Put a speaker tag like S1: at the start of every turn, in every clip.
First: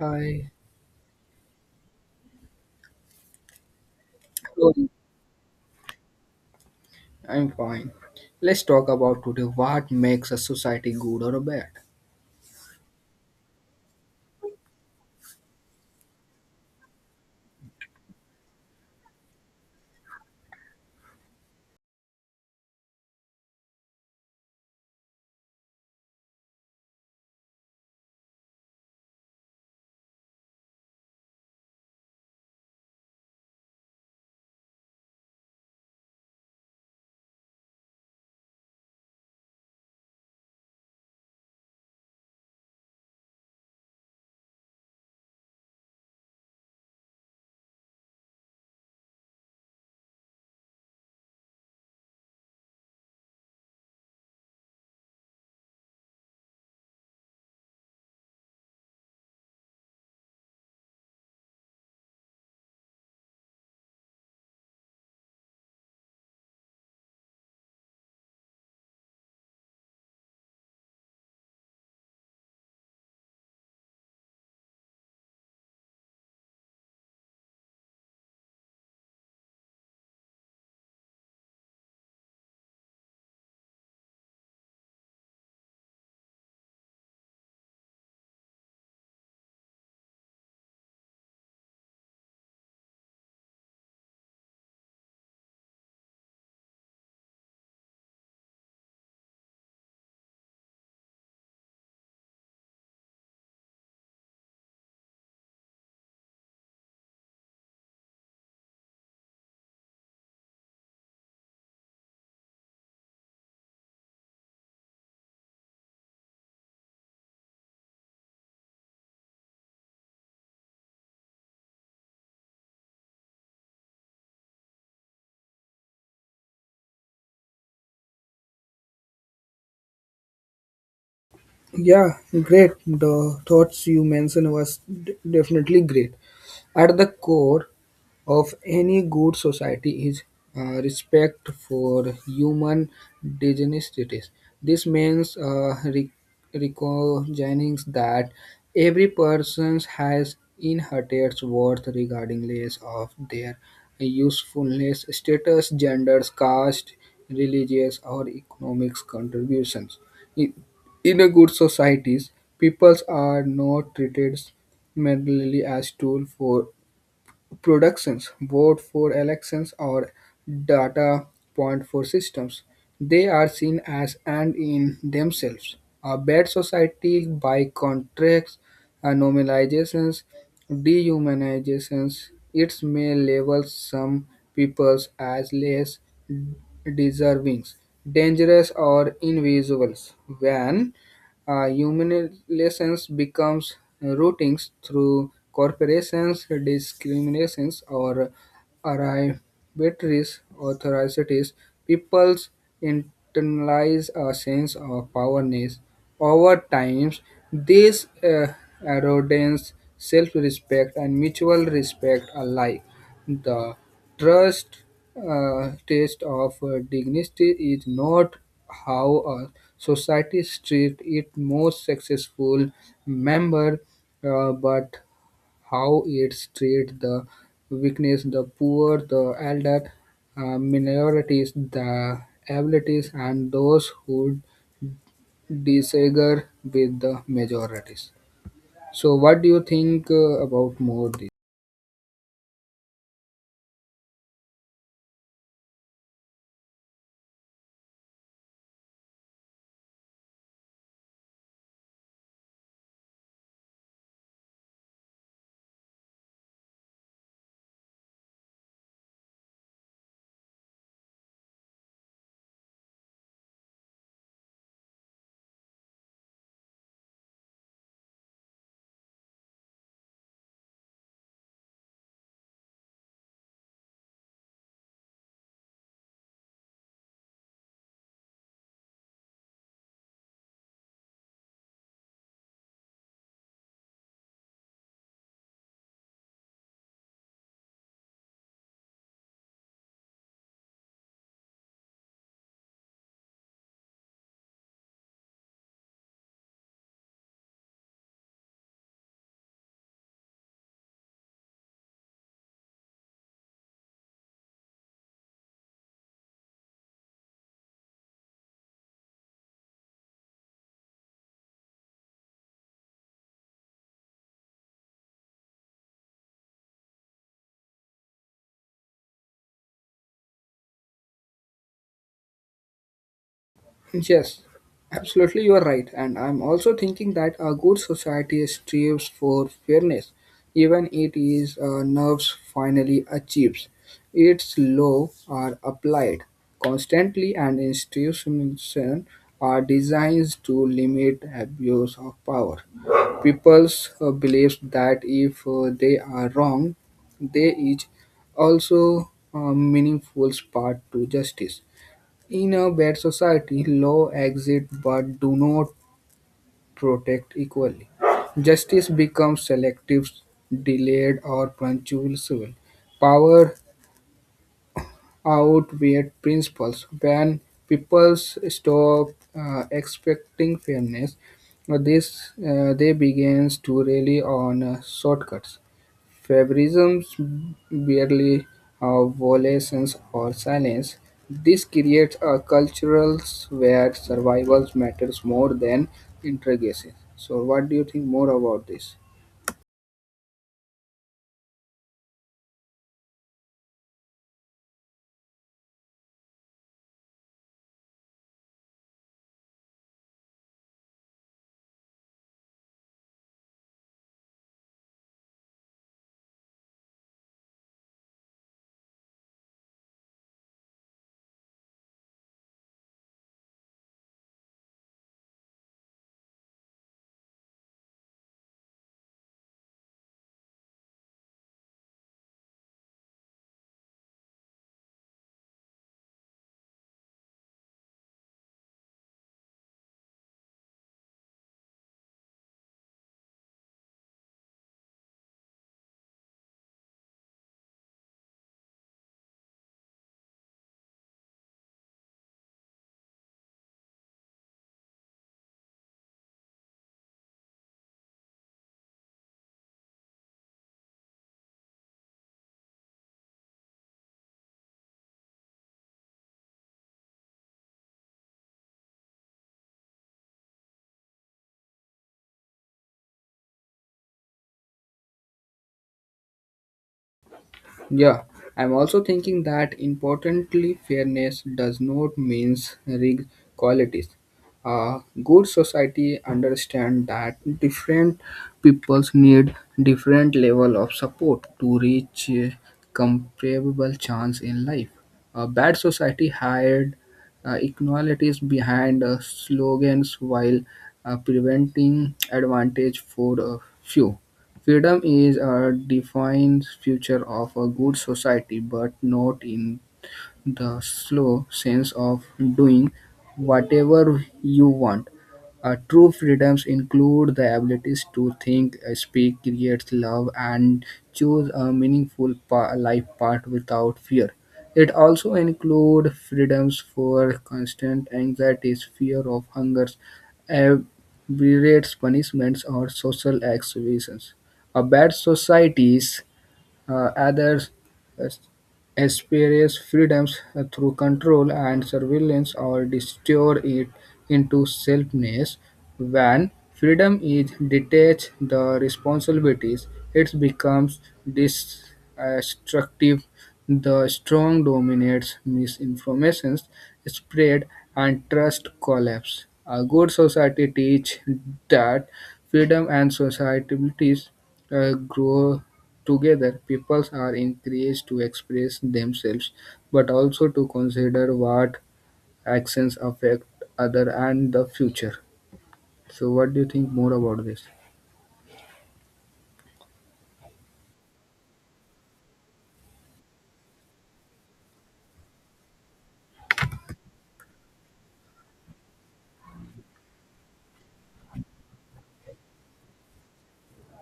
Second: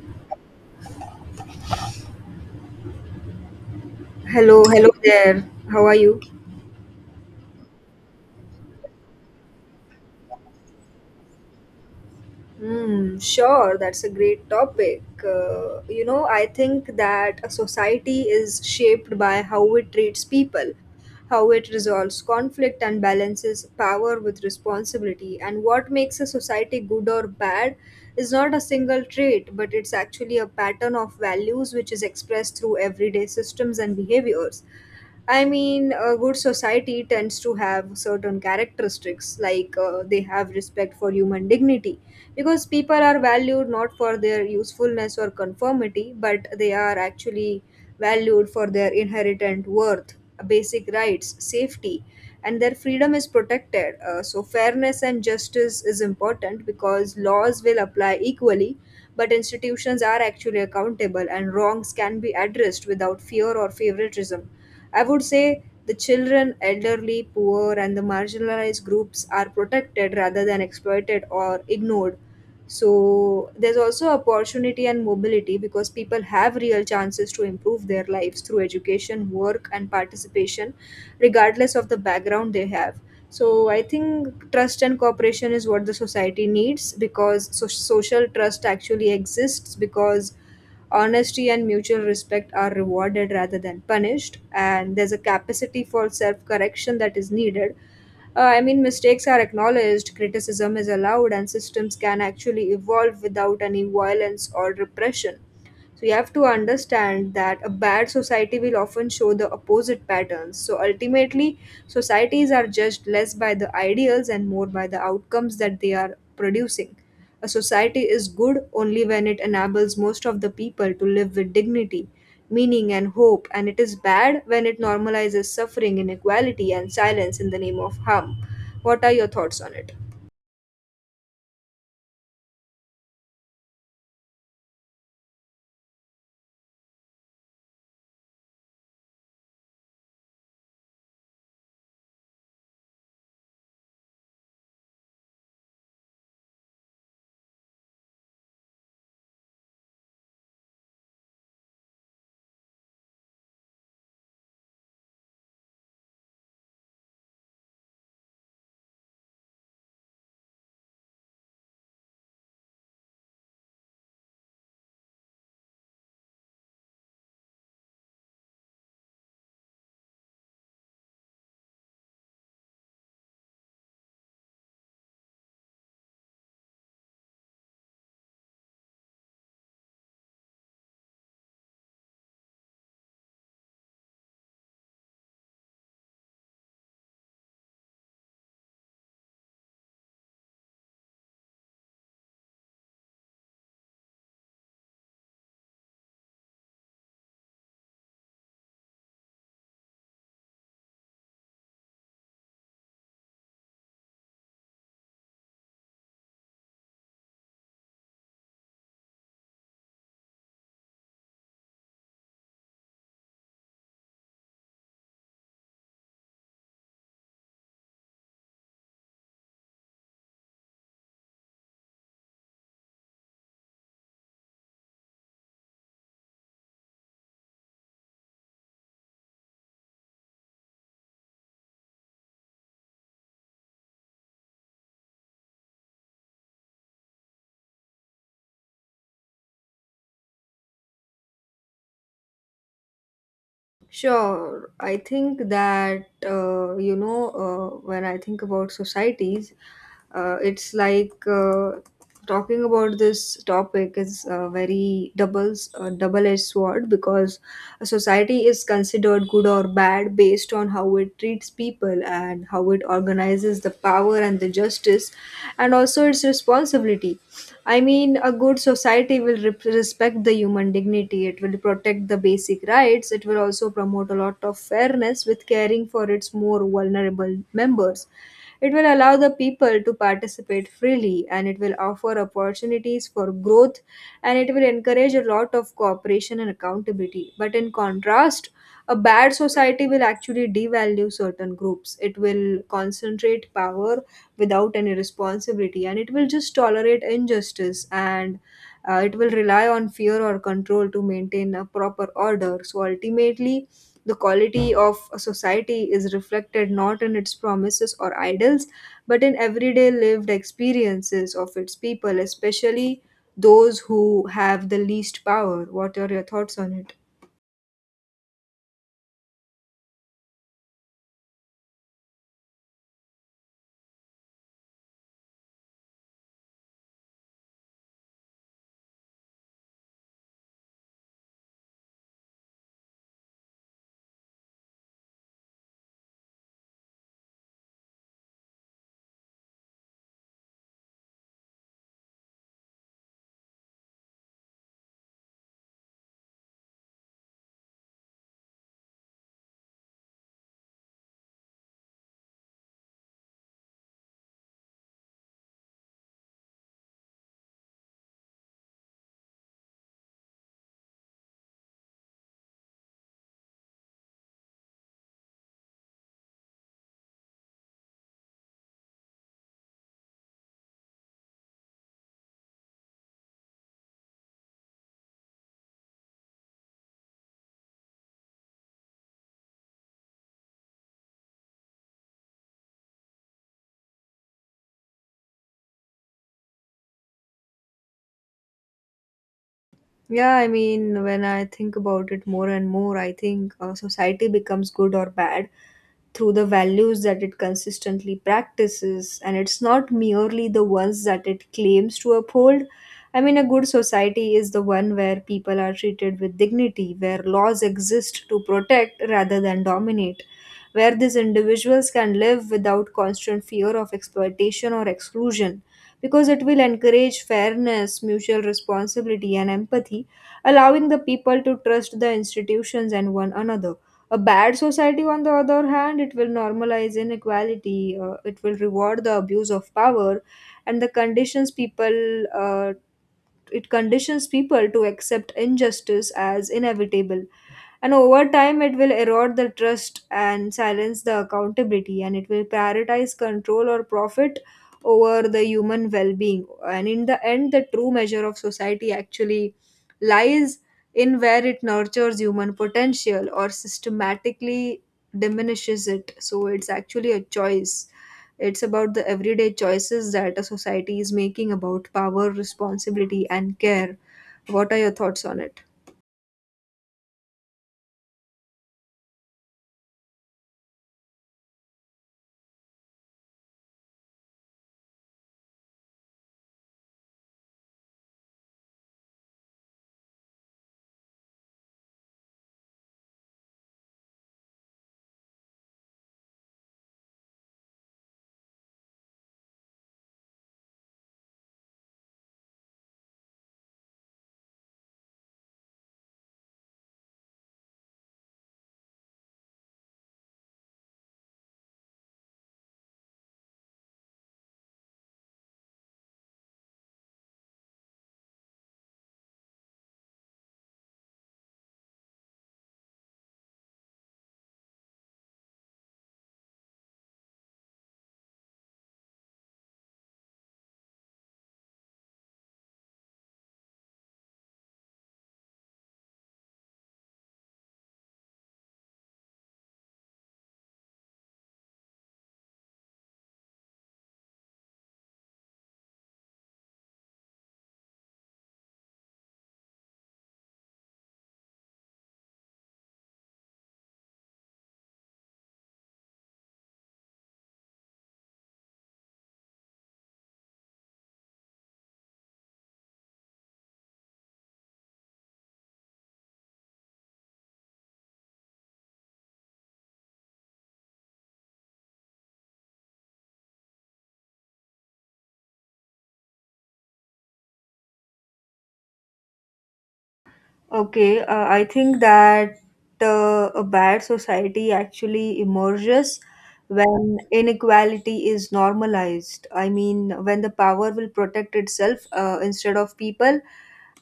S1: Hi,
S2: Hello,
S1: how
S2: hello there. How are you?
S1: I'm fine. Let's talk about today what makes a society good or bad.
S2: Hmm, sure, that's a great topic. You know, I think that a society is shaped by how it treats people, how it resolves conflict and balances power with responsibility. And what makes a society good or bad is not a single trait, but it's actually a pattern of values which is expressed through everyday systems and behaviors. I mean, a good society tends to have certain characteristics, like they have respect for human dignity, because people are valued not for their usefulness or conformity, but they are actually valued for their inherent worth, basic rights, safety, and their freedom is protected. So, fairness and justice is important because laws will apply equally, but institutions are actually accountable, and wrongs can be addressed without fear or favoritism. I would say the children, elderly, poor, and the marginalized groups are protected rather than exploited or ignored. So there's also opportunity and mobility because people have real chances to improve their lives through education, work, and participation, regardless of the background they have. So I think trust and cooperation is what the society needs because social trust actually exists because honesty and mutual respect are rewarded rather than punished, and there's a capacity for self correction that is needed. I mean, mistakes are acknowledged, criticism is allowed, and systems can actually evolve without any violence or repression. So you have to understand that a bad society will often show the opposite patterns. So ultimately, societies are judged less by the ideals and more by the outcomes that they are producing. A society is good only when it enables most of the people to live with dignity, meaning, and hope, and it is bad when it normalizes suffering, inequality, and silence in the name of harm. What are your thoughts on it?
S1: Yeah, great. The thoughts you mentioned was definitely great. At the core, of any good society is respect for human dignity. This means recognizing that every person has inherent worth regardless of their usefulness, status, gender, caste, religious, or economic contributions. In, in a good societies, peoples are not treated merely as tool for productions vote for elections or data point for systems. They are seen as and in themselves. A bad society, by contrast, normalizations, dehumanizations, it may label some peoples as less deserving, dangerous, or invisible. When humiliations becomes routings through corporations, discriminations, or arbitrary authorities. People's internalize a sense of powerness. Over time, this erodes self-respect and mutual respect alike. The trust test of dignity is not how a society treats its most successful member, but how it treats the weakness, the poor, the elder, minorities, the abilities, and those who disagree with the majorities. So, what do you think about more?
S2: Sure, I think that when I think about societies, it's like talking about this topic is a very doubles double-edged sword because a society is considered good or bad based on how it treats people and how it organizes the power and the justice, and also its responsibility. I mean, a good society will rep respect the human dignity. It will protect the basic rights. It will also promote a lot of fairness with caring for its more vulnerable members. It will allow the people to participate freely and it will offer opportunities for growth, and it will encourage a lot of cooperation and accountability. But in contrast, a bad society will actually devalue certain groups. It will concentrate power without any responsibility, and it will just tolerate injustice, and it will rely on fear or control to maintain a proper order. So ultimately, the quality of a society is reflected not in its promises or ideals, but in everyday lived experiences of its people, especially those who have the least power. What are your thoughts on it?
S1: Yes, absolutely, you are right. And I'm also thinking that a good society strives for fairness, even it is nerves finally achieves. Its law are applied constantly, and institutions are designed to limit abuse of power. People's beliefs that if they are wrong, they is also a meaningful part to justice. In a bad society, laws exist but do not protect equally. Justice becomes selective, delayed, or punctual. Power outweighs principles. When people stop expecting fairness, this they begins to rely on shortcuts favorisms barely violations or silence. This creates a cultural where survival matters more than integration. So, what do you think more about this?
S2: Yeah, I mean, when I think about it more and more, I think society becomes good or bad through the values that it consistently practices, and it's not merely the ones that it claims to uphold. I mean, a good society is the one where people are treated with dignity, where laws exist to protect rather than dominate, where these individuals can live without constant fear of exploitation or exclusion, because it will encourage fairness, mutual responsibility, and empathy, allowing the people to trust the institutions and one another. A bad society, on the other hand, it will normalize inequality, it will reward the abuse of power, and the conditions people it conditions people to accept injustice as inevitable, and over time, it will erode the trust and silence the accountability, and it will prioritize control or profit over the human well being. And in the end, the true measure of society actually lies in where it nurtures human potential or systematically diminishes it. So it's actually a choice. It's about the everyday choices that a society is making about power, responsibility, and care. What are your thoughts on it?
S1: Yeah, I'm also thinking that importantly, fairness does not means rigged qualities. A good society understand that different peoples need different level of support to reach a comparable chance in life. A bad society hide inequalities behind slogans while preventing advantage for a few. Freedom is a defined feature of a good society, but not in the slow sense of doing whatever you want. True freedoms include the abilities to think, speak, create, love, and choose a meaningful life path without fear. It also includes freedoms for constant anxieties, fear of hungers, aberrates punishments, or social exclusions. A bad societies others uh, experience freedoms through control and surveillance or distort it into selfness. When freedom is detached the responsibilities, it becomes destructive. The strong dominates misinformation spread and trust collapse. A good society teach that freedom and societies grow together, peoples are encouraged to express themselves, but also to consider what actions affect other and the future. So, what do you think more about this?
S2: Okay, I think that a bad society actually emerges when inequality is normalized. I mean, when the power will protect itself instead of people,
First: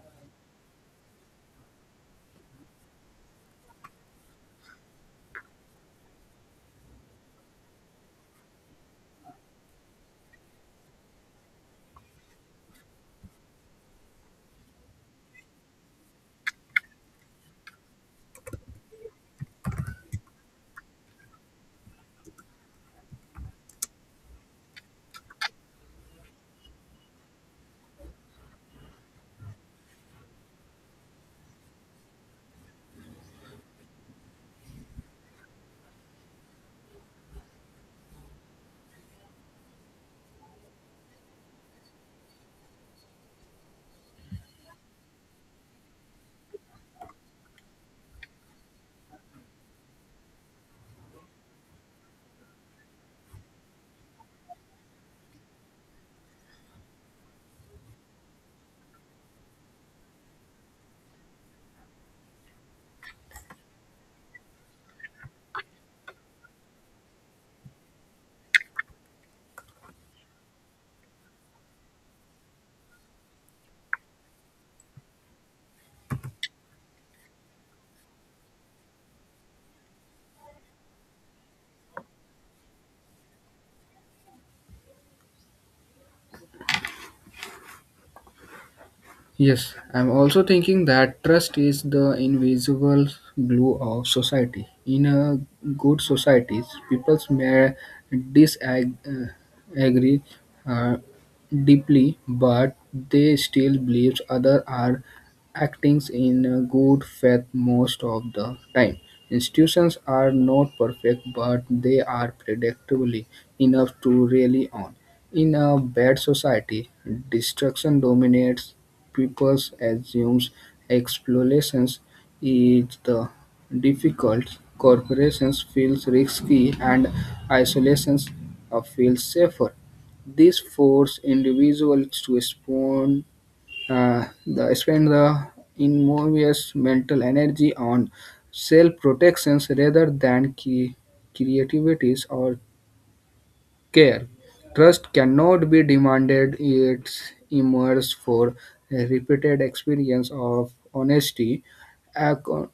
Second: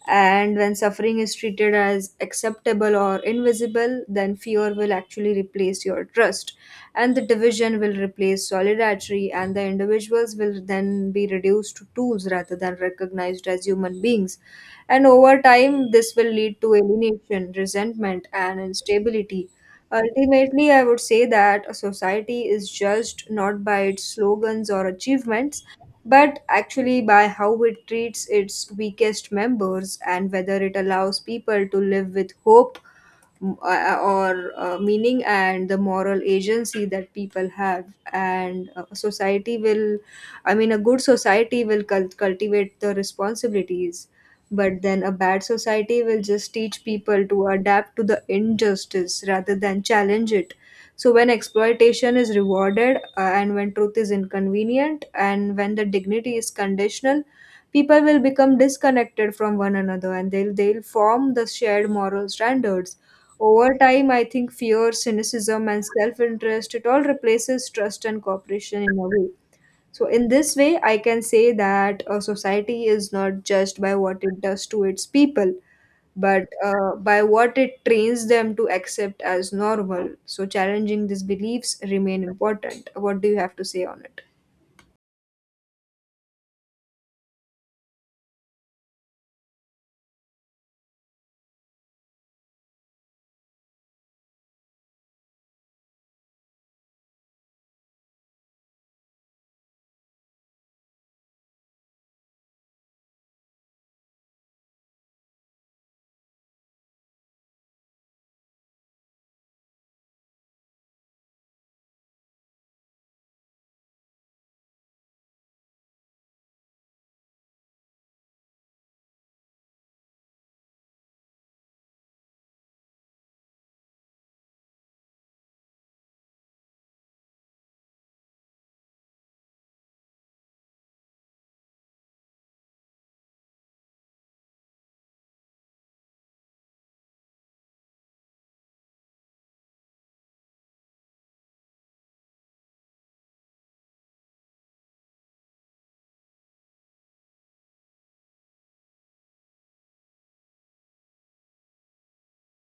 S2: and when suffering is treated as acceptable or invisible, then fear will actually replace your trust, and the division will replace solidarity, and the individuals will then be reduced to tools rather than recognized as human beings. And over time, this will lead to alienation, resentment, and instability. Ultimately, I would say that a society is judged not by its slogans or achievements, but actually by how it treats its weakest members, and whether it allows people to live with hope, or meaning, and the moral agency that people have. And uh, society will i mean a good society will cultivate the responsibilities, but then a bad society will just teach people to adapt to the injustice rather than challenge it. So when exploitation is rewarded, and when truth is inconvenient, and when the dignity is conditional, people will become disconnected from one another, and they'll form the shared moral standards. Over time, I think fear, cynicism, and self interest, it all replaces trust and cooperation in a way. So, in this way, I can say that a society is not judged by what it does to its people, but by what it trains them to accept as normal. So, challenging these beliefs remain important. What do you have to say on it?
S1: Yes, I'm also thinking that trust is the invisible glue of society. In a good society, people may disagree uh, deeply, but they still believe others are acting in a good faith most of the time. Institutions are not perfect, but they are predictably enough to rely on. In a bad society, destruction dominates peppers assumes exploration is the difficult, corporations feels risky, and isolation feels safer. This forces individuals to spend the enormous mental energy on self protections rather than creativity or care. Trust cannot be demanded, it emerges for a repeated experience of honesty, account-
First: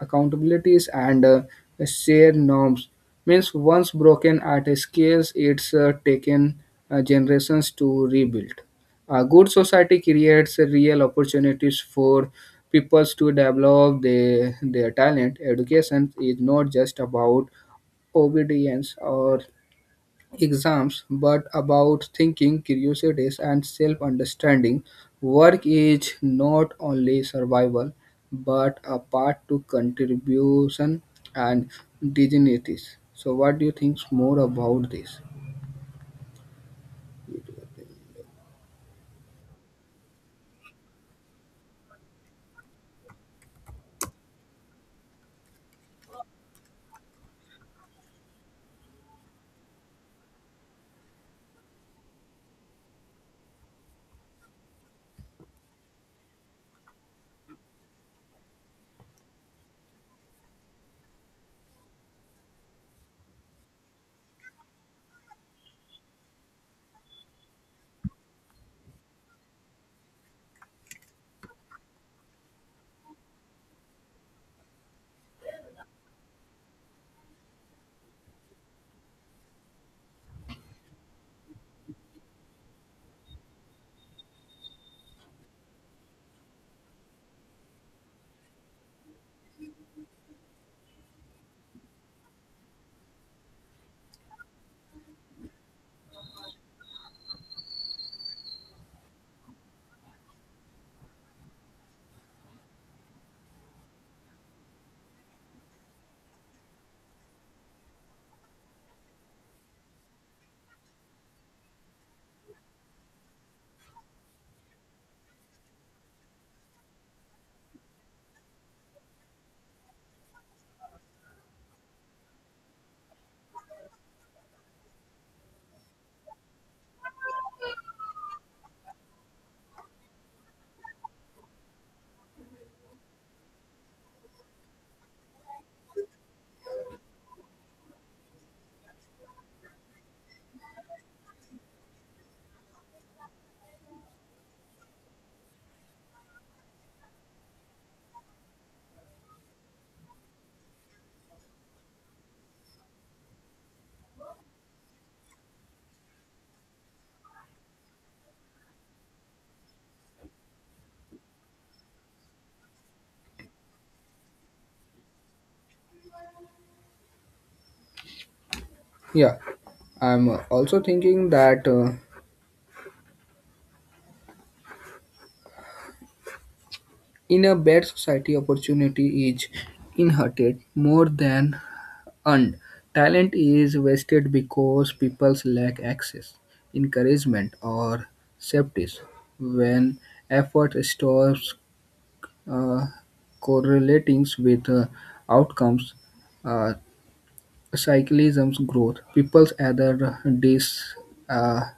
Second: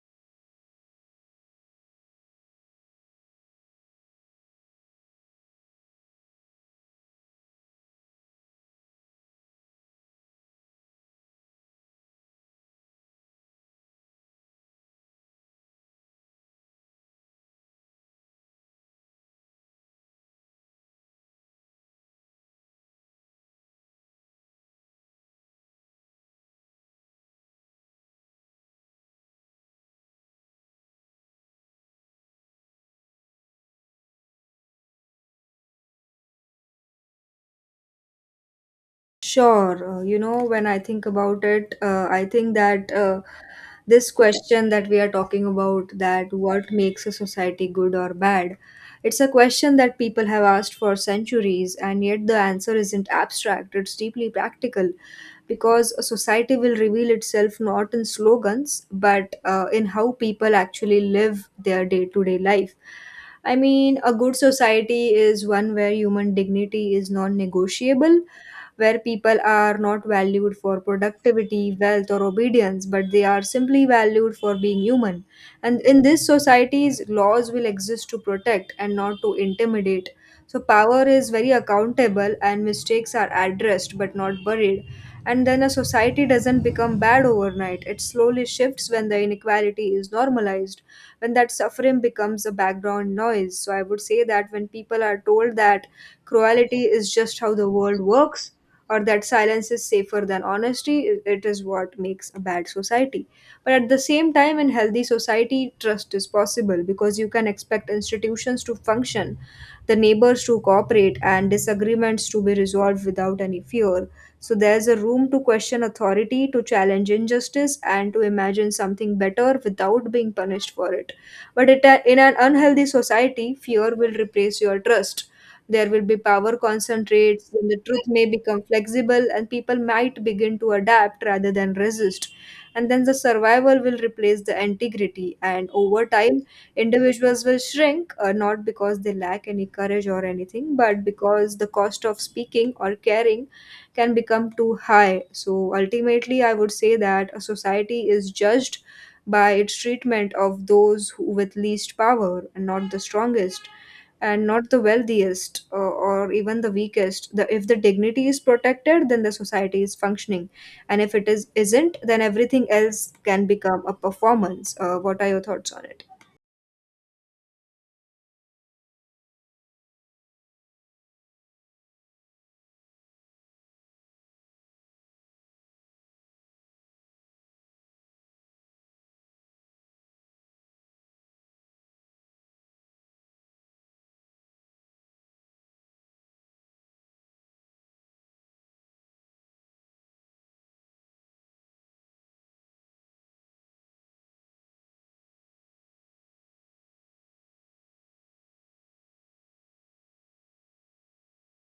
S1: accountabilities, and shared norms. Means once broken at a scale, it's taken generations to rebuild. A good society creates real opportunities for people to develop their talent. Education is not just about obedience or exams, but about thinking, curiosities, and self understanding. Work is not only survival, but a path to contribution and dignities. So, what do you think more about this?
S2: Sure. You know, when I think about it, I think that this question that we are talking about, that what makes a society good or bad, it's a question that people have asked for centuries, and yet the answer isn't abstract, it's deeply practical because a society will reveal itself not in slogans, but in how people actually live their day to day life. I mean, a good society is one where human dignity is non negotiable, where people are not valued for productivity, wealth, or obedience, but they are simply valued for being human. And in this societies, laws will exist to protect and not to intimidate. So power is very accountable, and mistakes are addressed but not buried. And then a society doesn't become bad overnight. It slowly shifts when the inequality is normalized, when that suffering becomes a background noise. So I would say that when people are told that cruelty is just how the world works, or that silence is safer than honesty, it is what makes a bad society. But at the same time, in healthy society, trust is possible because you can expect institutions to function, the neighbors to cooperate, and disagreements to be resolved without any fear. So there's a room to question authority, to challenge injustice, and to imagine something better without being punished for it. But it, in an unhealthy society, fear will replace your trust, there will be power concentrates, and the truth may become flexible, and people might begin to adapt rather than resist. And then the survival will replace the integrity, and over time, individuals will shrink, not because they lack any courage or anything, but because the cost of speaking or caring can become too high. So ultimately, I would say that a society is judged by its treatment of those who with least power, and not the strongest, and not the wealthiest, or even the weakest. If the dignity is protected, then the society is functioning, and if it is isn't, then everything else can become a performance. What are your thoughts on it?
S1: Yeah, I'm also thinking that in a bad society, opportunity is inherited more than and talent is wasted because people lack access, encouragement, or safety. When effort stops uh, correlating with outcomes, uh, cyclism's growth, people either disengage or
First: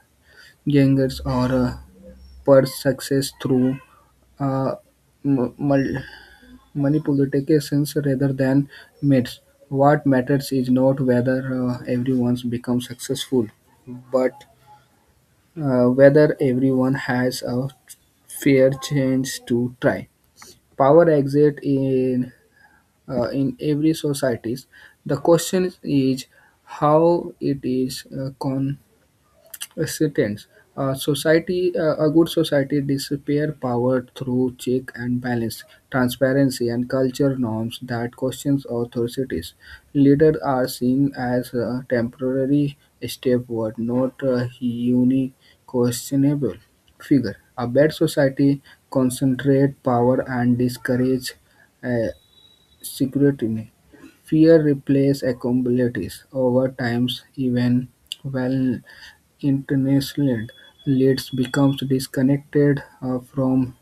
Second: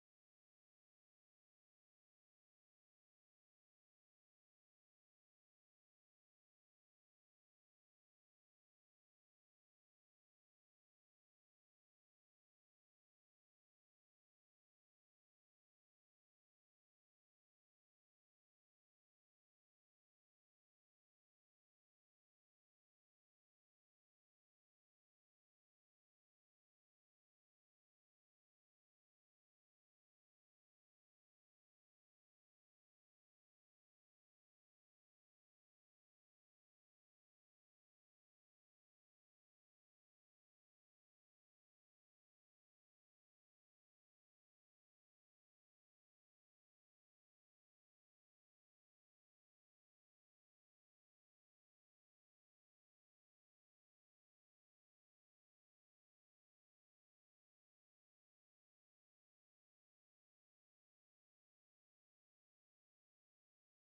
S1: uh, pursue success through uh, m- mul- money politicians rather than myths. What matters is not whether everyone becomes successful, but whether everyone has a fair chance to try. Power exit in every societies. The question is how it is sentence. A good society disappear power through check and balance, transparency, and culture norms that questions authorities. Leaders are seen as a temporary stepward, not a questionable figure. A bad society concentrate power and discourage uh, scrutiny. Fear replaces accountabilities over times, even well international leads becomes disconnected from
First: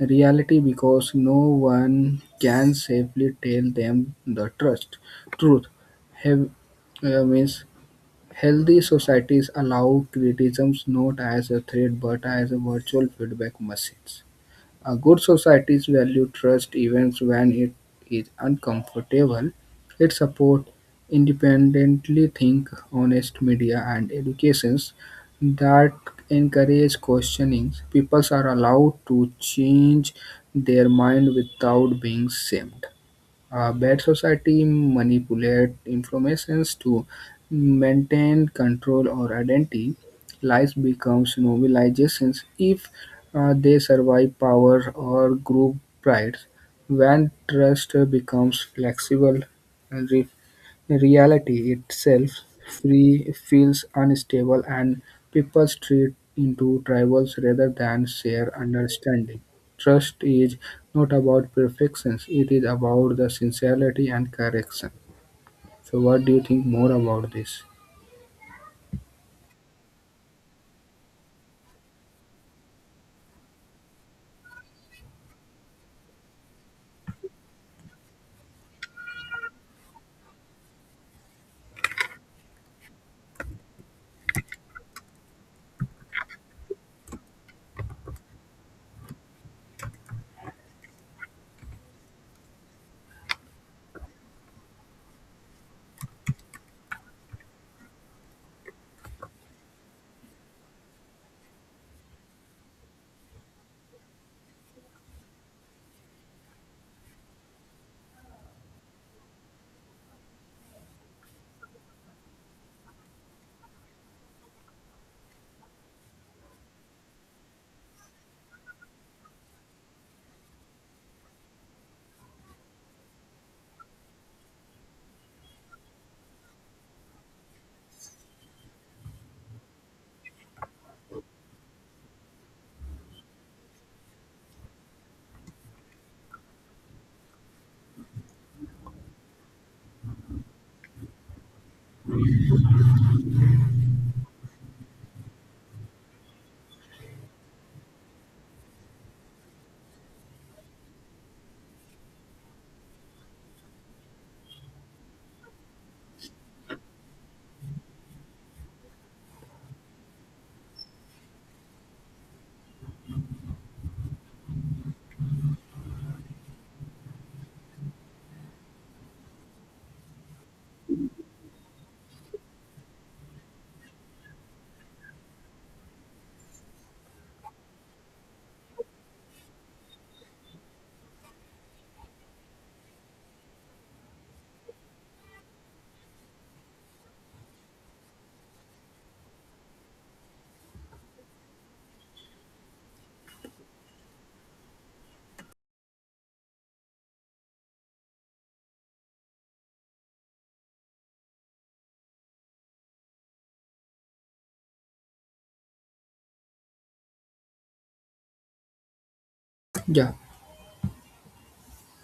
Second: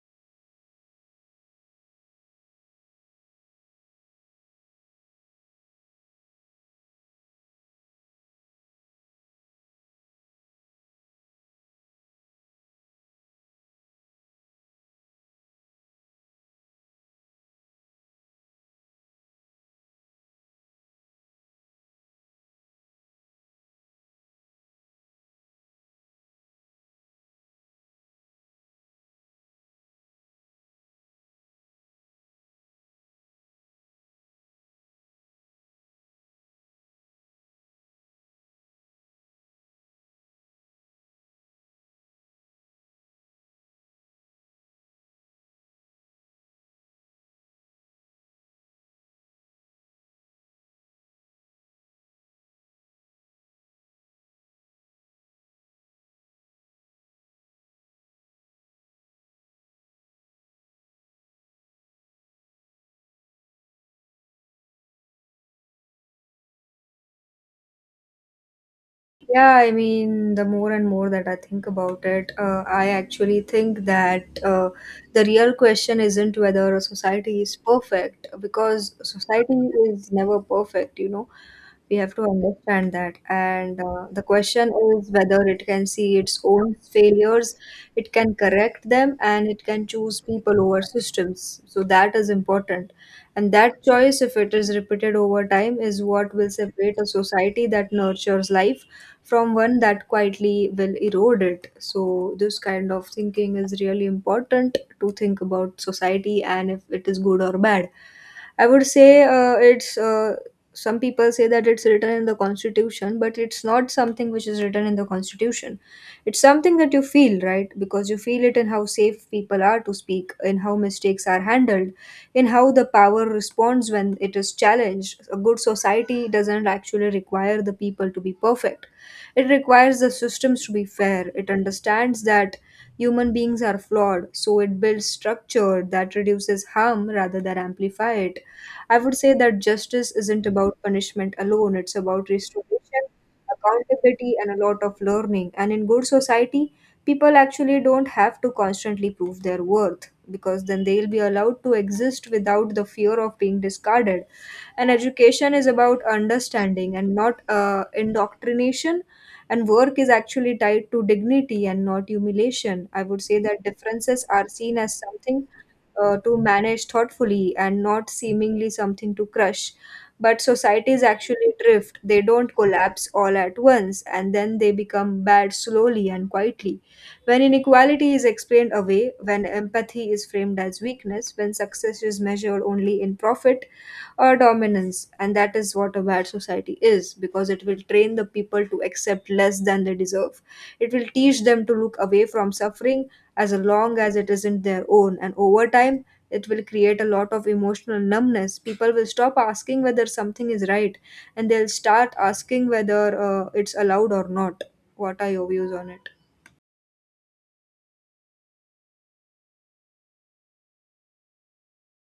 S1: reality because no one can safely tell them the trust truth. Have, means healthy societies allow criticisms not as a threat but as a virtual feedback machines. A good societies value trust even when it is uncomfortable. It supports independently think, honest media and educations that encourage questioning. People are allowed to change their mind without being shamed. A bad society manipulates informations to maintain control or identity. Lies becomes novelizations if they survive power or group pride. When trust becomes flexible, re- reality itself free feels unstable and people treat into tribals rather than share understanding. Trust is not about perfections. It is about the sincerity and correction. So, what do you think more about this?
S2: Yeah, I mean, the more and more that I think about it, I actually think that the real question isn't whether a society is perfect, because society is never perfect, you know. We have to understand that. And the question is whether it can see its own failures, it can correct them, and it can choose people over systems. So that is important. And that choice, if it is repeated over time, is what will separate a society that nurtures life from one that quietly will erode it. So, this kind of thinking is really important to think about society and if it is good or bad. I would say it's some people say that it's written in the constitution, but it's not something which is written in the constitution. It's something that you feel, right? Because you feel it in how safe people are to speak, in how mistakes are handled, in how the power responds when it is challenged. A good society doesn't actually require the people to be perfect. It requires the systems to be fair. It understands that human beings are flawed, so it builds structure that reduces harm rather than amplify it. I would say that justice isn't about punishment alone, it's about restoration, accountability, and a lot of learning. And in good society, people actually don't have to constantly prove their worth because then they'll be allowed to exist without the fear of being discarded. And education is about understanding and not indoctrination. And work is actually tied to dignity and not humiliation. I would say that differences are seen as something to manage thoughtfully and not seemingly something to crush. But societies actually drift, they don't collapse all at once, and then they become bad slowly and quietly. When inequality is explained away, when empathy is framed as weakness, when success is measured only in profit or dominance. And that is what a bad society is, because it will train the people to accept less than they deserve. It will teach them to look away from suffering as long as it isn't their own. And over time it will create a lot of emotional numbness. People will stop asking whether something is right, and they'll start asking whether it's allowed or not. What are your views on it?
S1: Yeah,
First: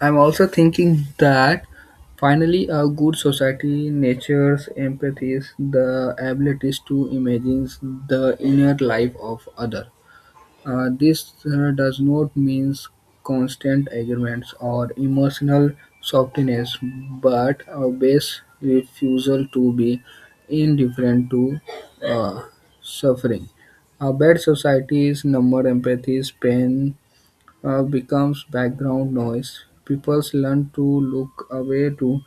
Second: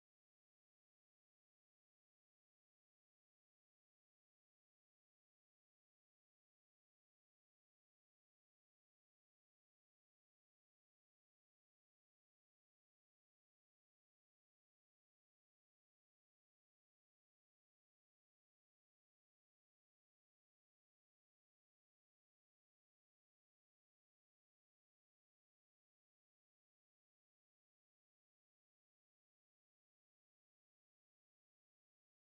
S1: I'm also thinking that finally a good society nurtures empathy, the abilities to imagine the inner life of other. This does not mean constant agreements or emotional softness, but a base refusal to be indifferent to uh, suffering. A bad society is number empathy, pain, becomes background noise, people learn to look away to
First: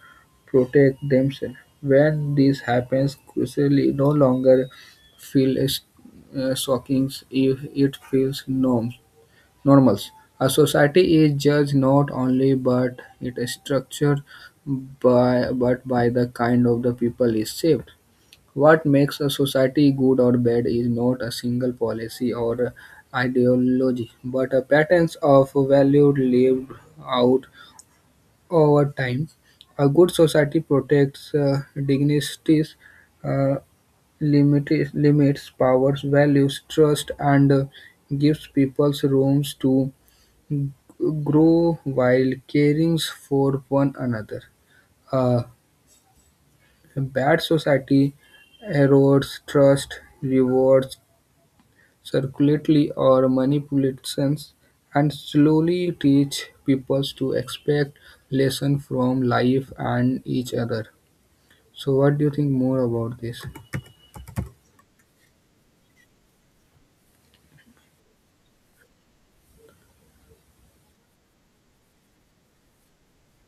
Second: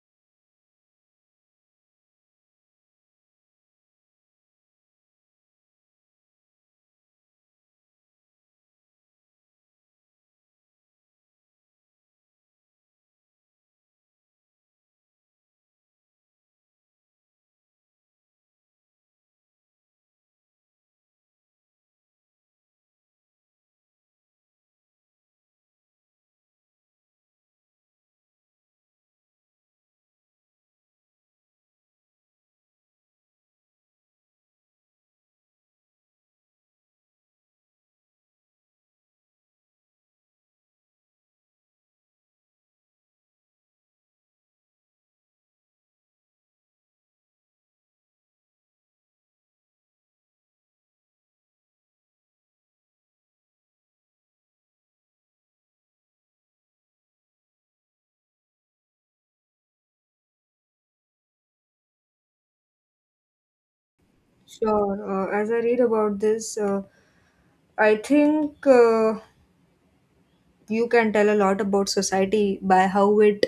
S1: protect themselves. When this happens, crucially, no longer feel shocking if it feels normal. A society is judged not only but it is structured by but by the kind of the people is shaped. What makes a society good or bad is not a single policy or ideology, but a patterns of value lived out over time. A good society protects dignities, uh, limits powers, values, trust, and gives people rooms to g- grow while caring for one another. A bad society erodes trust, rewards circulately or manipulations, and slowly teach people to expect lesson from life and each other. So, what do you think more about this?
S2: Sure. As I read about this. I think you can tell a lot about society by how it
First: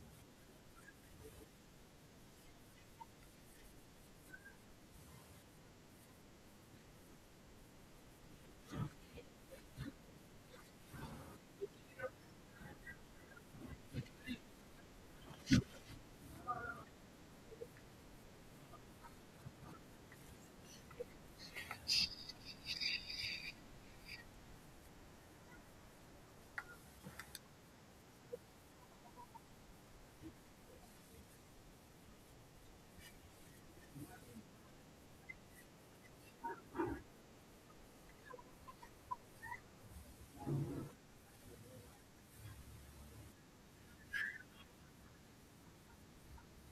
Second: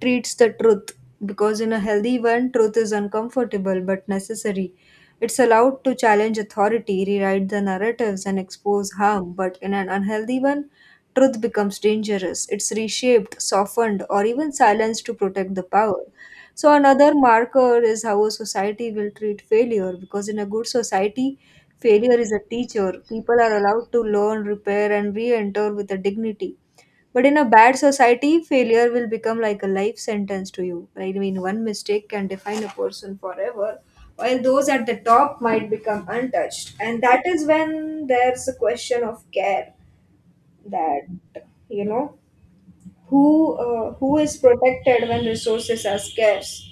S2: treats the truth, because in a healthy one truth is uncomfortable but necessary. It's allowed to challenge authority, rewrite the narratives, and expose harm. But in an unhealthy one, truth becomes dangerous. It's reshaped, softened, or even silenced to protect the power. So another marker is how a society will treat failure, because in a good society failure is a teacher. People are allowed to learn, repair, and re enter with a dignity. But in a bad society, failure will become like a life sentence to you. Right? I mean, one mistake can define a person forever, while those at the top might become untouched. And that is when there's a question of care, that, you know, who is protected when resources are scarce?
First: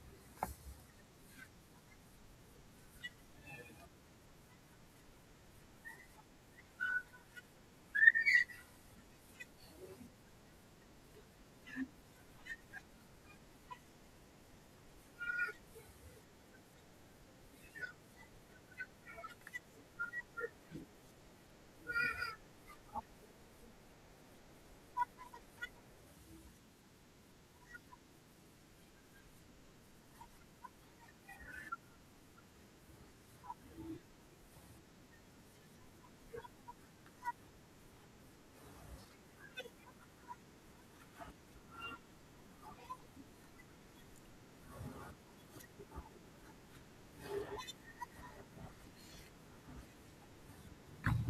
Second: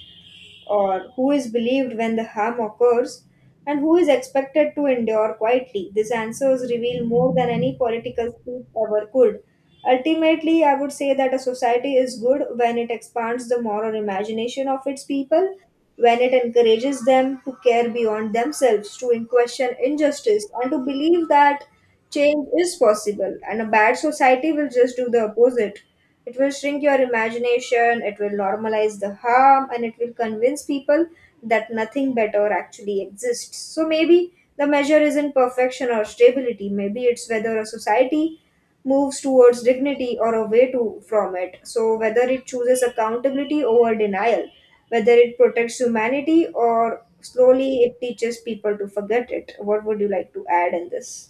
S2: Or who is believed when the harm occurs, and who is expected to endure quietly. These answers reveal more than any political speech ever could. Ultimately, I would say that a society is good when it expands the moral imagination of its people, when it encourages them to care beyond themselves, to question injustice, and to believe that change is possible. And a bad society will just do the opposite. It will shrink your imagination, it will normalize the harm, and it will convince people that nothing better actually exists. So maybe the measure isn't perfection or stability, maybe it's whether a society moves towards dignity or from it. So, whether it chooses accountability over denial, whether it protects humanity or slowly it teaches people to forget it. What would you like to add in this?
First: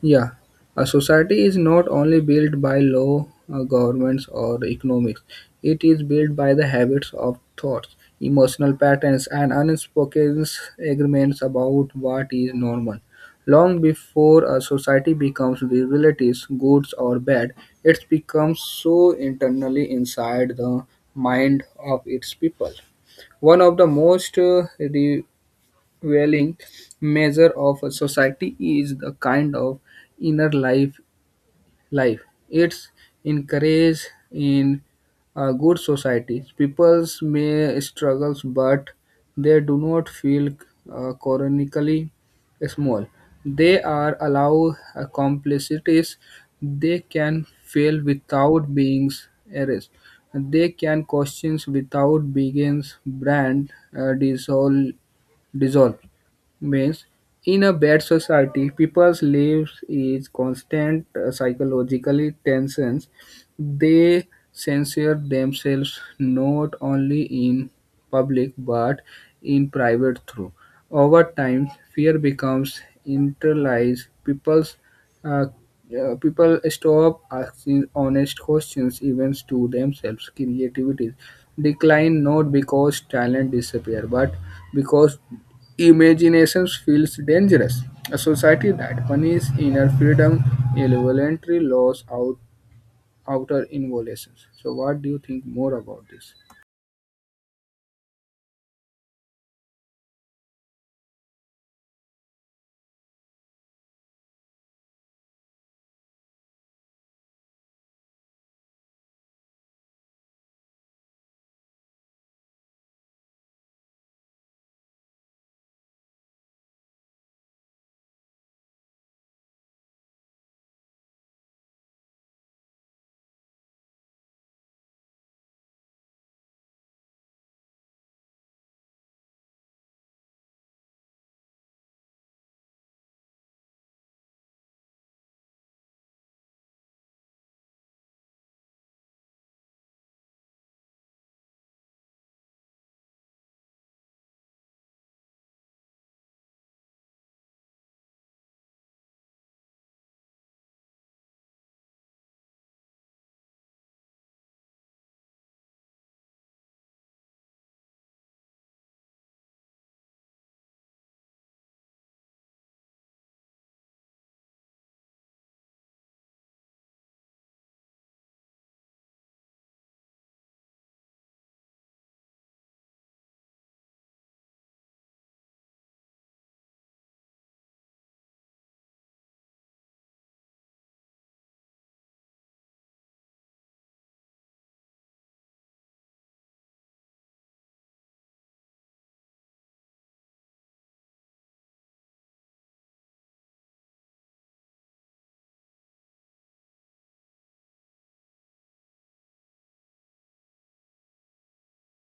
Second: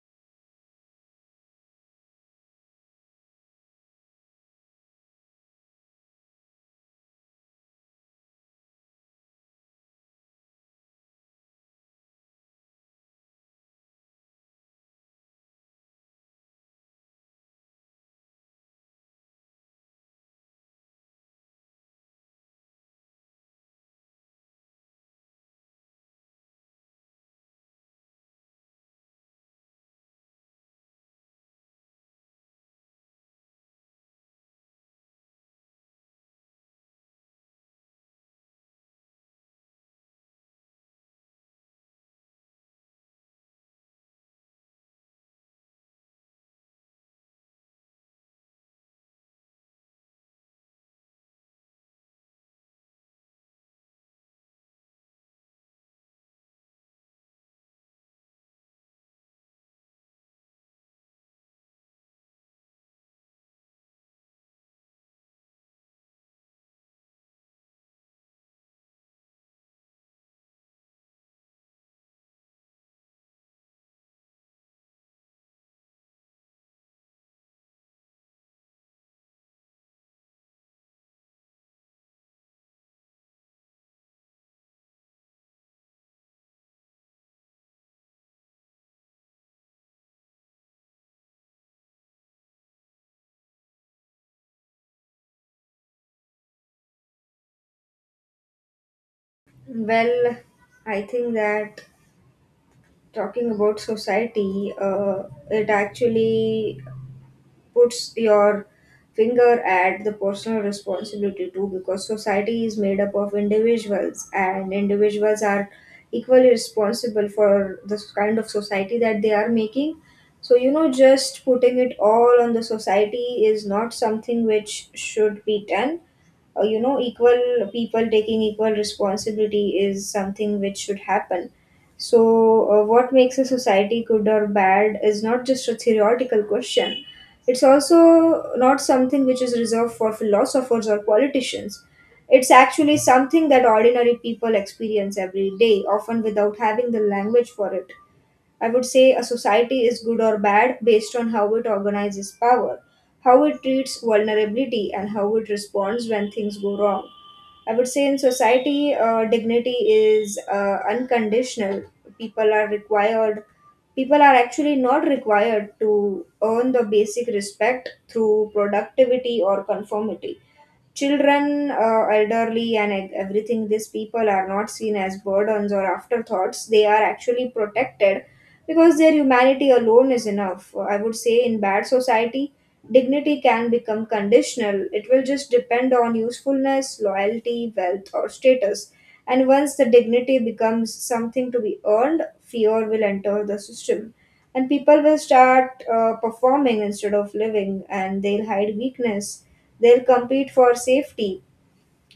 S1: Yeah, a society is not only built by law, governments, or economics. It is built by the habits of thoughts, emotional patterns, and unspoken agreements about what is normal. Long before a society becomes relatives, good or bad, it becomes so internally inside the mind of its people. One of the most prevailing measure of a society is the kind of inner life. It's encouraged in a good society. People may struggle, but they do not feel chronically small. They are allowed complexities. They can fail without being erased. They can question without being brand dissolve. Dissolve means in a bad society, people's lives is constant psychological tensions. They censor themselves not only in public but in private too. Over time, fear becomes internalized. Uh, people stop asking honest questions, even to themselves. Creativity decline not because talent disappear, but because imagination feels dangerous. A society that punishes inner freedom, involuntary laws, outer involutions. So, what do you think more about this?
S2: Well, I think that talking about society, it actually puts your finger at the personal responsibility too, because society is made up of individuals, and individuals are equally responsible for the kind of society that they are making. So, you know, just putting it all on the society is not something which should be done. You know, equal people taking equal responsibility is something which should happen. So, what makes a society good or bad is not just a theoretical question. It's also not something which is reserved for philosophers or politicians. It's actually something that ordinary people experience every day, often without having the language for it. I would say a society is good or bad based on how it organizes power, how it treats vulnerability, and how it responds when things go wrong. I would say in society, dignity is unconditional. People are required, People are actually not required to earn the basic respect through productivity or conformity. Children, elderly, and everything, these people are not seen as burdens or afterthoughts. They are actually protected because their humanity alone is enough. I would say in bad society, dignity can become conditional. It will just depend on usefulness, loyalty, wealth, or status. And once the dignity becomes something to be earned, fear will enter the system. And people will start performing instead of living, and they'll hide weakness. They'll compete for safety.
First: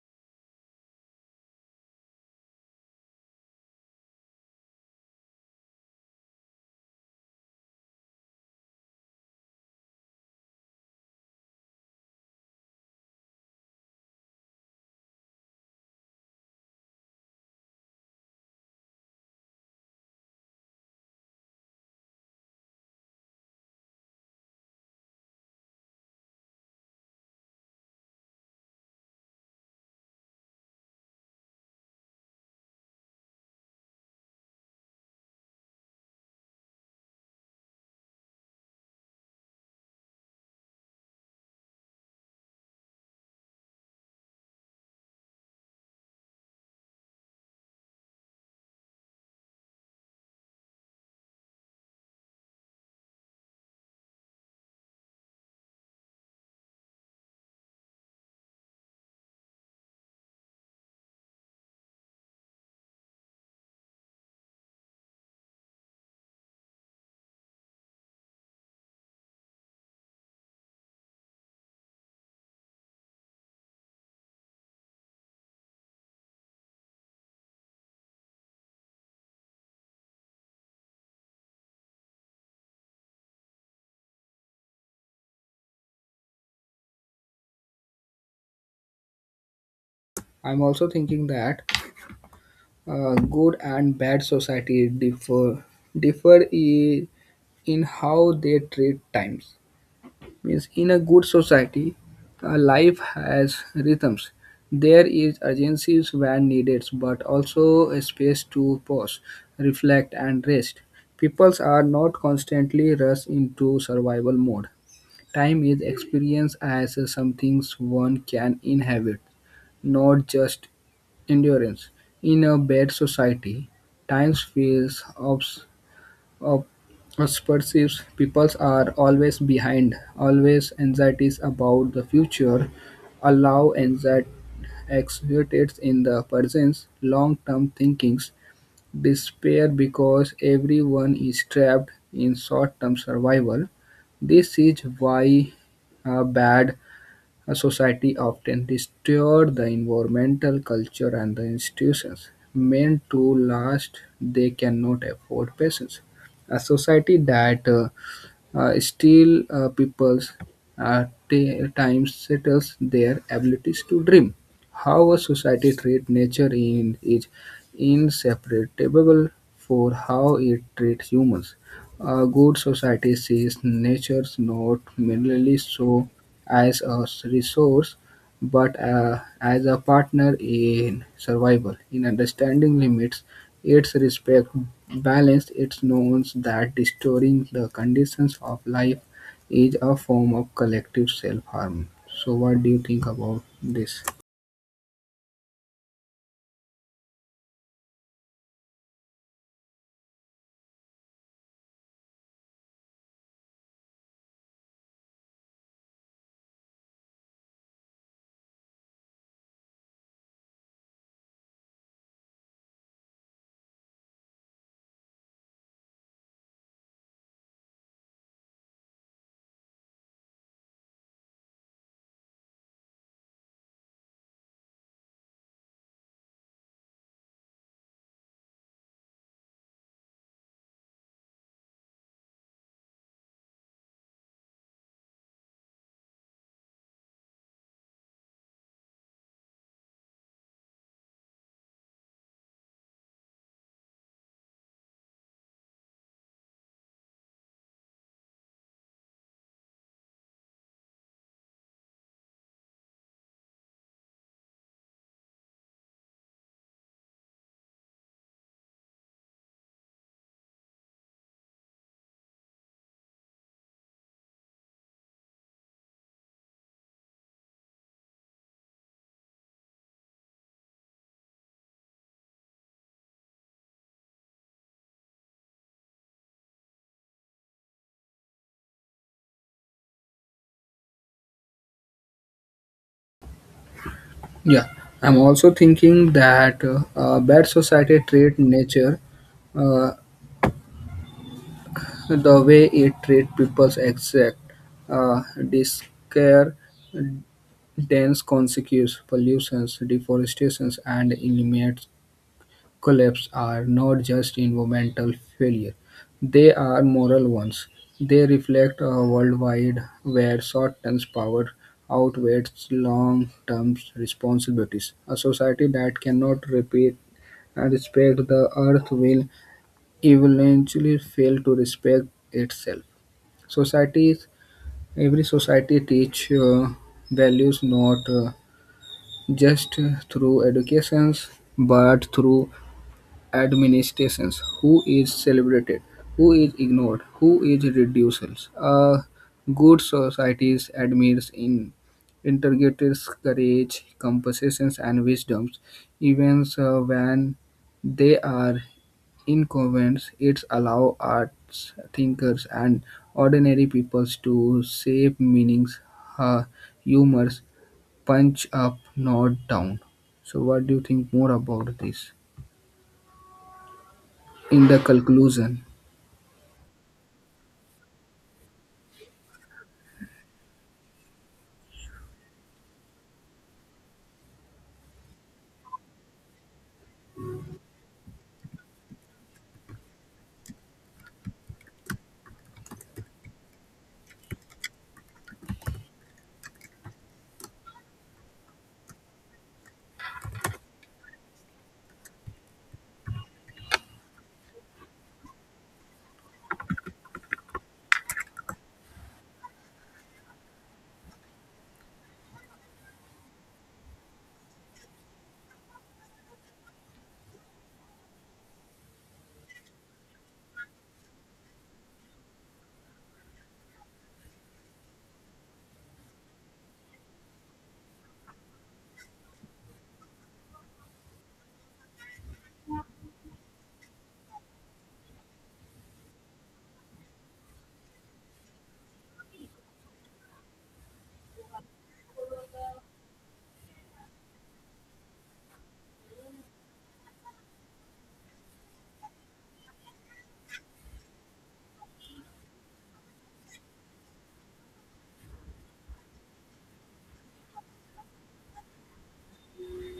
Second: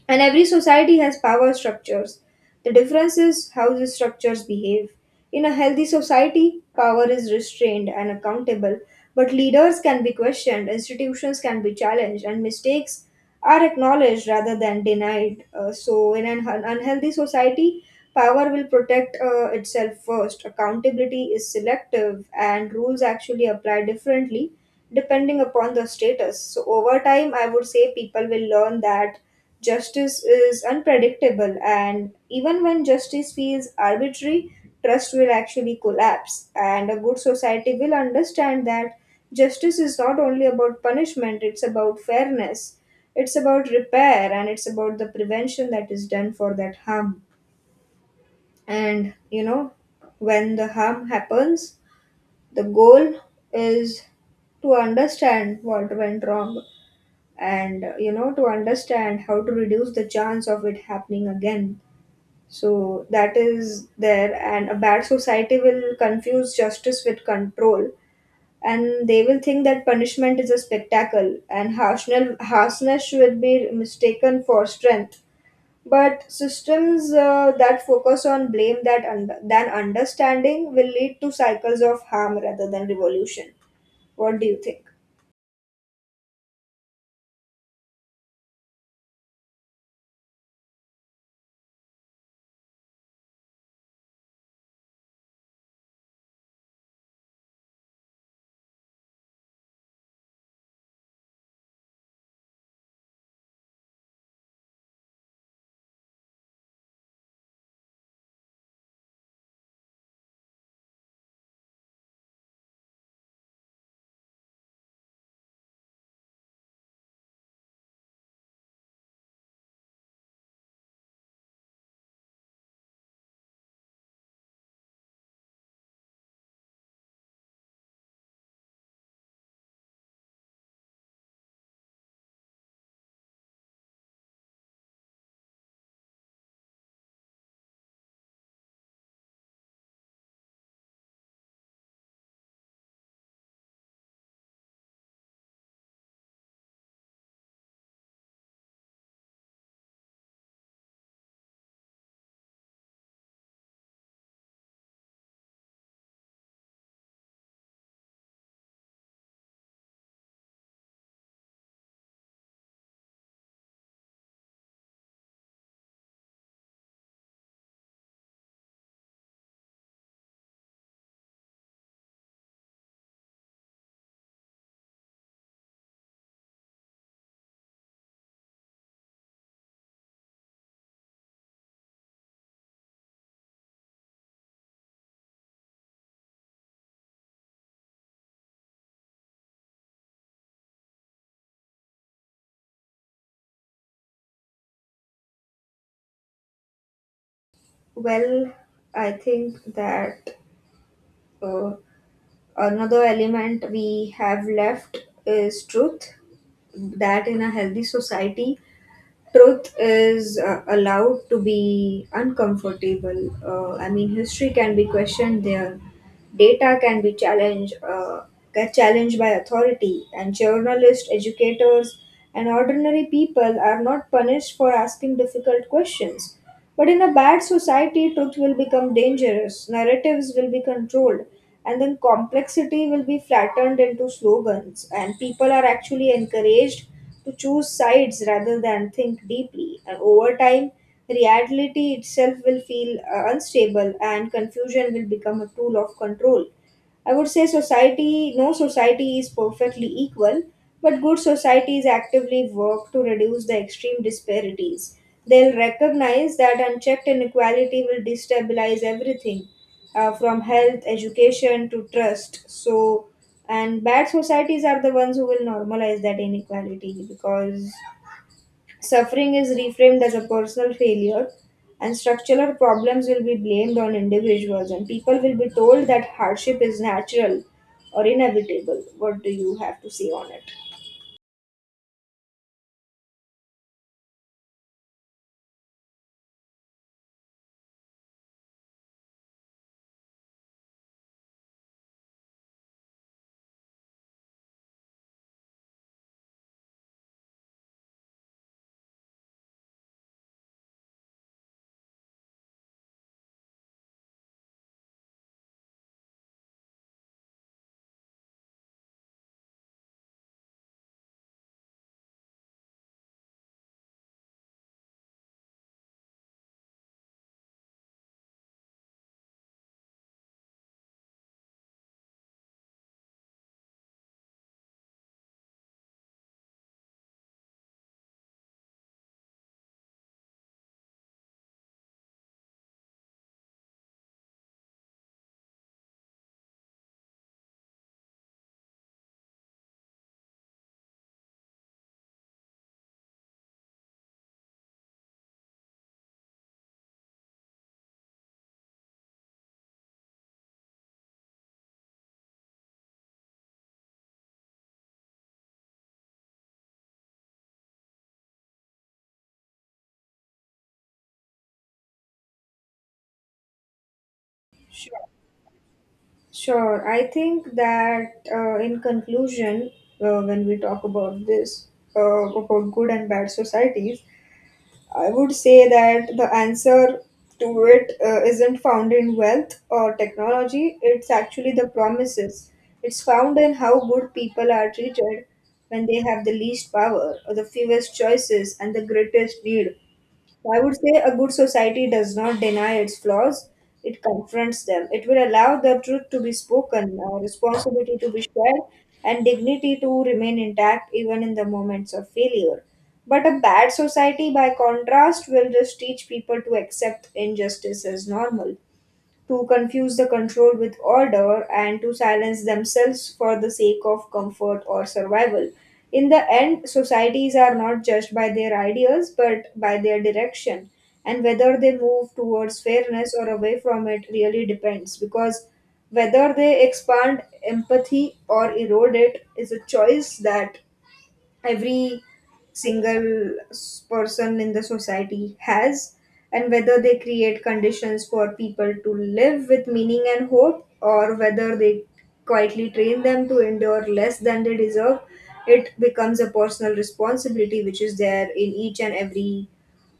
S2: And every society has power structures. The difference is how these structures behave. In a healthy society, power is restrained and accountable, but leaders can be questioned, institutions can be challenged, and mistakes are acknowledged rather than denied. So, in an unhealthy society, power will protect itself first. Accountability is selective, and rules actually apply differently depending upon the status. So, over time, I would say people will learn that justice is unpredictable, and even when justice feels arbitrary, trust will actually collapse. And a good society will understand that justice is not only about punishment, it's about fairness, it's about repair, and it's about the prevention that is done for that harm. And you know, when the harm happens, the goal is to understand what went wrong and you know, to understand how to reduce the chance of it happening again. So that is there. And a bad society will confuse justice with control, and they will think that punishment is a spectacle, and harshness will be mistaken for strength. But systems that focus on blame than understanding will lead to cycles of harm rather than revolution. What do you think?
S1: I'm also thinking that good and bad society differ in how they treat times. Means in a good society life has rhythms. There is urgency when needed, but also a space to pause, reflect, and rest. Peoples are not constantly rushed into survival mode. Time is experienced as something one can inhabit, not just endurance. In a bad society, time feels uh, us perceives, people are always behind, always anxieties about the future, allow anxiety exacerbates in the person's long-term thinkings, despair because everyone is trapped in short-term survival. This is why bad a society often distorts the environmental culture and the institutions. Meant to last, they cannot afford patience. A society that still, people's time settles their abilities to dream. How a society treats nature is inseparable for how it treats humans. A good society sees nature not merely so as a resource, but as a partner in survival, in understanding limits its respect balanced its norms that distorting the conditions of life is a form of collective self-harm. So, what do you think about this?
S2: Well, I think that uh, another element we have left is truth. That in a healthy society, truth is allowed to be uncomfortable. I mean, history can be questioned there, data can be challenged, get challenged by authority, and journalists, educators, and ordinary people are not punished for asking difficult questions. But in a bad society, truth will become dangerous, narratives will be controlled, and then complexity will be flattened into slogans, and people are actually encouraged to choose sides rather than think deeply. And over time, reality itself will feel unstable, and confusion will become a tool of control. I would say no society is perfectly equal, but good societies actively work to reduce the extreme disparities. They'll recognize that unchecked inequality will destabilize everything, from health, education to trust. So, and bad societies are the ones who will normalize that inequality, because suffering is reframed as a personal failure, and structural problems will be blamed on individuals, and people will be told that hardship is natural or inevitable. What do you have to say on it?
S1: Yeah, I'm also thinking that bad society treat nature uh, the way it treat people's exact discare dense consequences, pollutions, deforestations, and eliminates collapse are not just environmental failure, they are moral ones. They reflect a worldwide where short term power outweighs long term responsibilities. A society that cannot repeat and respect the earth will eventually fail to respect itself. Societies, every society teach values not just through educations but through administrations, who is celebrated, who is ignored, who is reduced. A good society admires in interrogators courage compensations and wisdoms even when they are inconvenience. It allows arts thinkers and ordinary peoples to shape meanings, uh, humors punch up not down. So, what do you think more about this, in the
S2: Sure.
S1: conclusion?
S2: Sure. I think that in conclusion, when we talk about this, about good and bad societies, I would say that the answer to it isn't found in wealth or technology, it's actually the promises. It's found in how good people are treated when they have the least power or the fewest choices and the greatest need. I would say a good society does not deny its flaws, it confronts them. It will allow the truth to be spoken, responsibility to be shared, and dignity to remain intact even in the moments of failure. But a bad society, by contrast, will just teach people to accept injustice as normal, to confuse the control with order, and to silence themselves for the sake of comfort or survival. In the end, societies are not judged by their ideas but by their direction, and whether they move towards fairness or away from it really depends, because whether they expand empathy or erode it is a choice that every single person in the society has. And whether they create conditions for people to live with meaning and hope, or whether they quietly train them to endure less than they deserve, it becomes a personal responsibility which is there in each and every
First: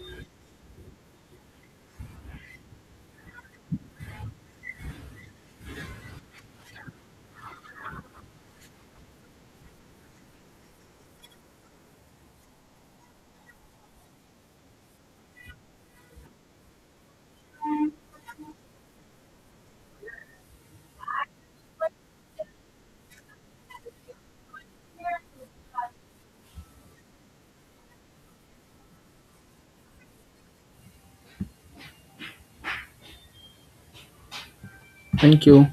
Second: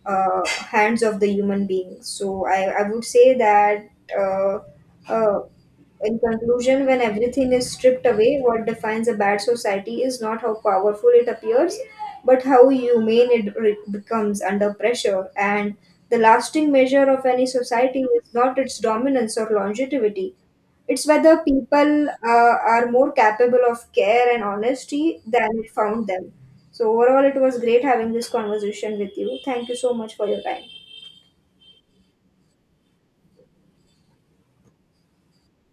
S2: hands of the human being. So I would say that uh, uh, in conclusion, when everything is stripped away, what defines a bad society is not how powerful it appears, but how humane it becomes under pressure. And the lasting measure of any society is not its dominance or longevity. It's whether people are more capable of care and honesty than it found them. So, overall, it was great having this conversation with you. Thank you so much for your time.
S1: Thank you.